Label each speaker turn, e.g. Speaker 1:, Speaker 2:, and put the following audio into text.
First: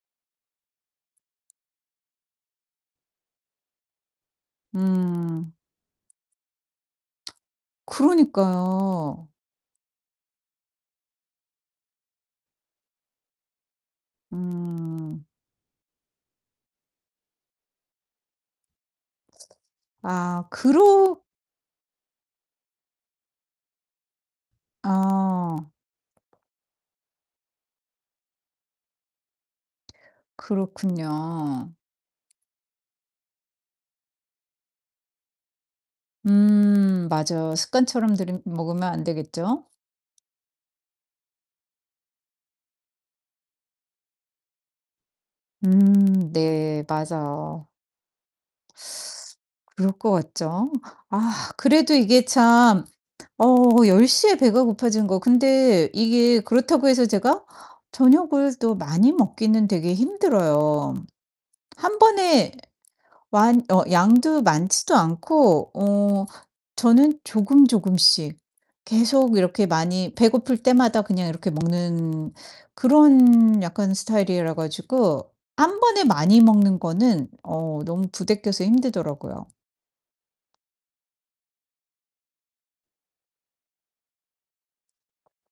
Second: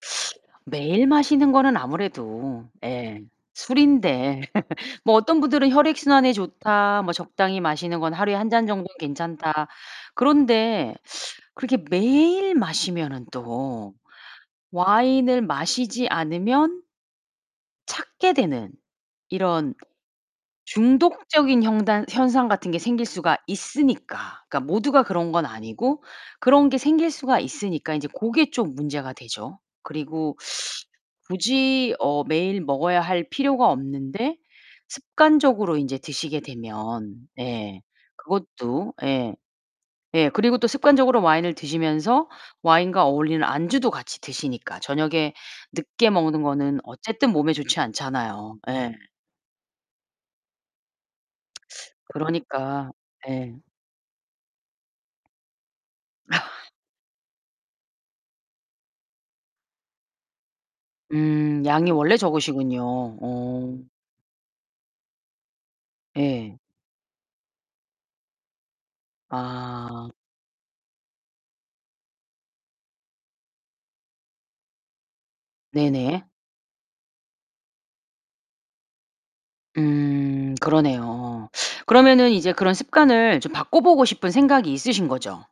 Speaker 1: 매일 마시는 거는 아무래도 예. 술인데 뭐 어떤
Speaker 2: 음.
Speaker 1: 분들은 '혈액순환에 좋다. 뭐 적당히 마시는 거는 하루에 1 잔 정도는
Speaker 2: 그러니까요.
Speaker 1: 괜찮다.' 그런데 그렇게 매일 마시면은 또
Speaker 2: 음.
Speaker 1: 와인을 마시지 않으면 찾게 되는 이런
Speaker 2: 아 그렇
Speaker 1: 중독적인 형단 현상 같은 게 생길 수가 있으니까 그러니까 모두가 그런 건
Speaker 2: 아.
Speaker 1: 아니고 그런 게 생길 수가 있으니까 인제 그게 좀 문제가 되죠. 그리고
Speaker 2: 그렇군요.
Speaker 1: 굳이 어 매일 먹어야 할 필요가 없는데 습관적으로 인제 드시게
Speaker 2: 음
Speaker 1: 되면
Speaker 2: 맞아요.
Speaker 1: 네
Speaker 2: 습관처럼 들이 먹으면
Speaker 1: 그것도
Speaker 2: 안
Speaker 1: 예.
Speaker 2: 되겠죠?
Speaker 1: 예 그리고 또 습관적으로 와인을 드시면서 와인과 어울리는 안주도 같이 드시니까 저녁에 늦게
Speaker 2: 음.
Speaker 1: 먹는 거는
Speaker 2: 네
Speaker 1: 어쨌든 몸에
Speaker 2: 맞아요.
Speaker 1: 좋지 않잖아요. 예.
Speaker 2: 그럴 것 같죠? 아 그래도 이게 참
Speaker 1: 그러니까 예.
Speaker 2: 어 10:00 에 배가 고파지는 거 근데 이게 그렇다고 해서 제가 저녁을 또 많이 먹기는 되게 힘들어요.
Speaker 1: 음. 양이
Speaker 2: 1
Speaker 1: 원래
Speaker 2: 번에
Speaker 1: 적으시군요.
Speaker 2: 완 어
Speaker 1: 어.
Speaker 2: 양도 많지도 않고 어
Speaker 1: 예.
Speaker 2: 저는 조금 조금씩 계속 이렇게
Speaker 1: 아.
Speaker 2: 많이 배고플 때마다 그냥 이렇게 먹는 그런 약간 스타일이라 가지고 1 번에
Speaker 1: 네네.
Speaker 2: 많이 먹는 거는 어 너무 부대껴서 힘들더라고요.
Speaker 1: 음 그러네요. 그러면은 이제 그런 습관을 좀 바꿔 보고 싶은 생각이 있으신 거죠?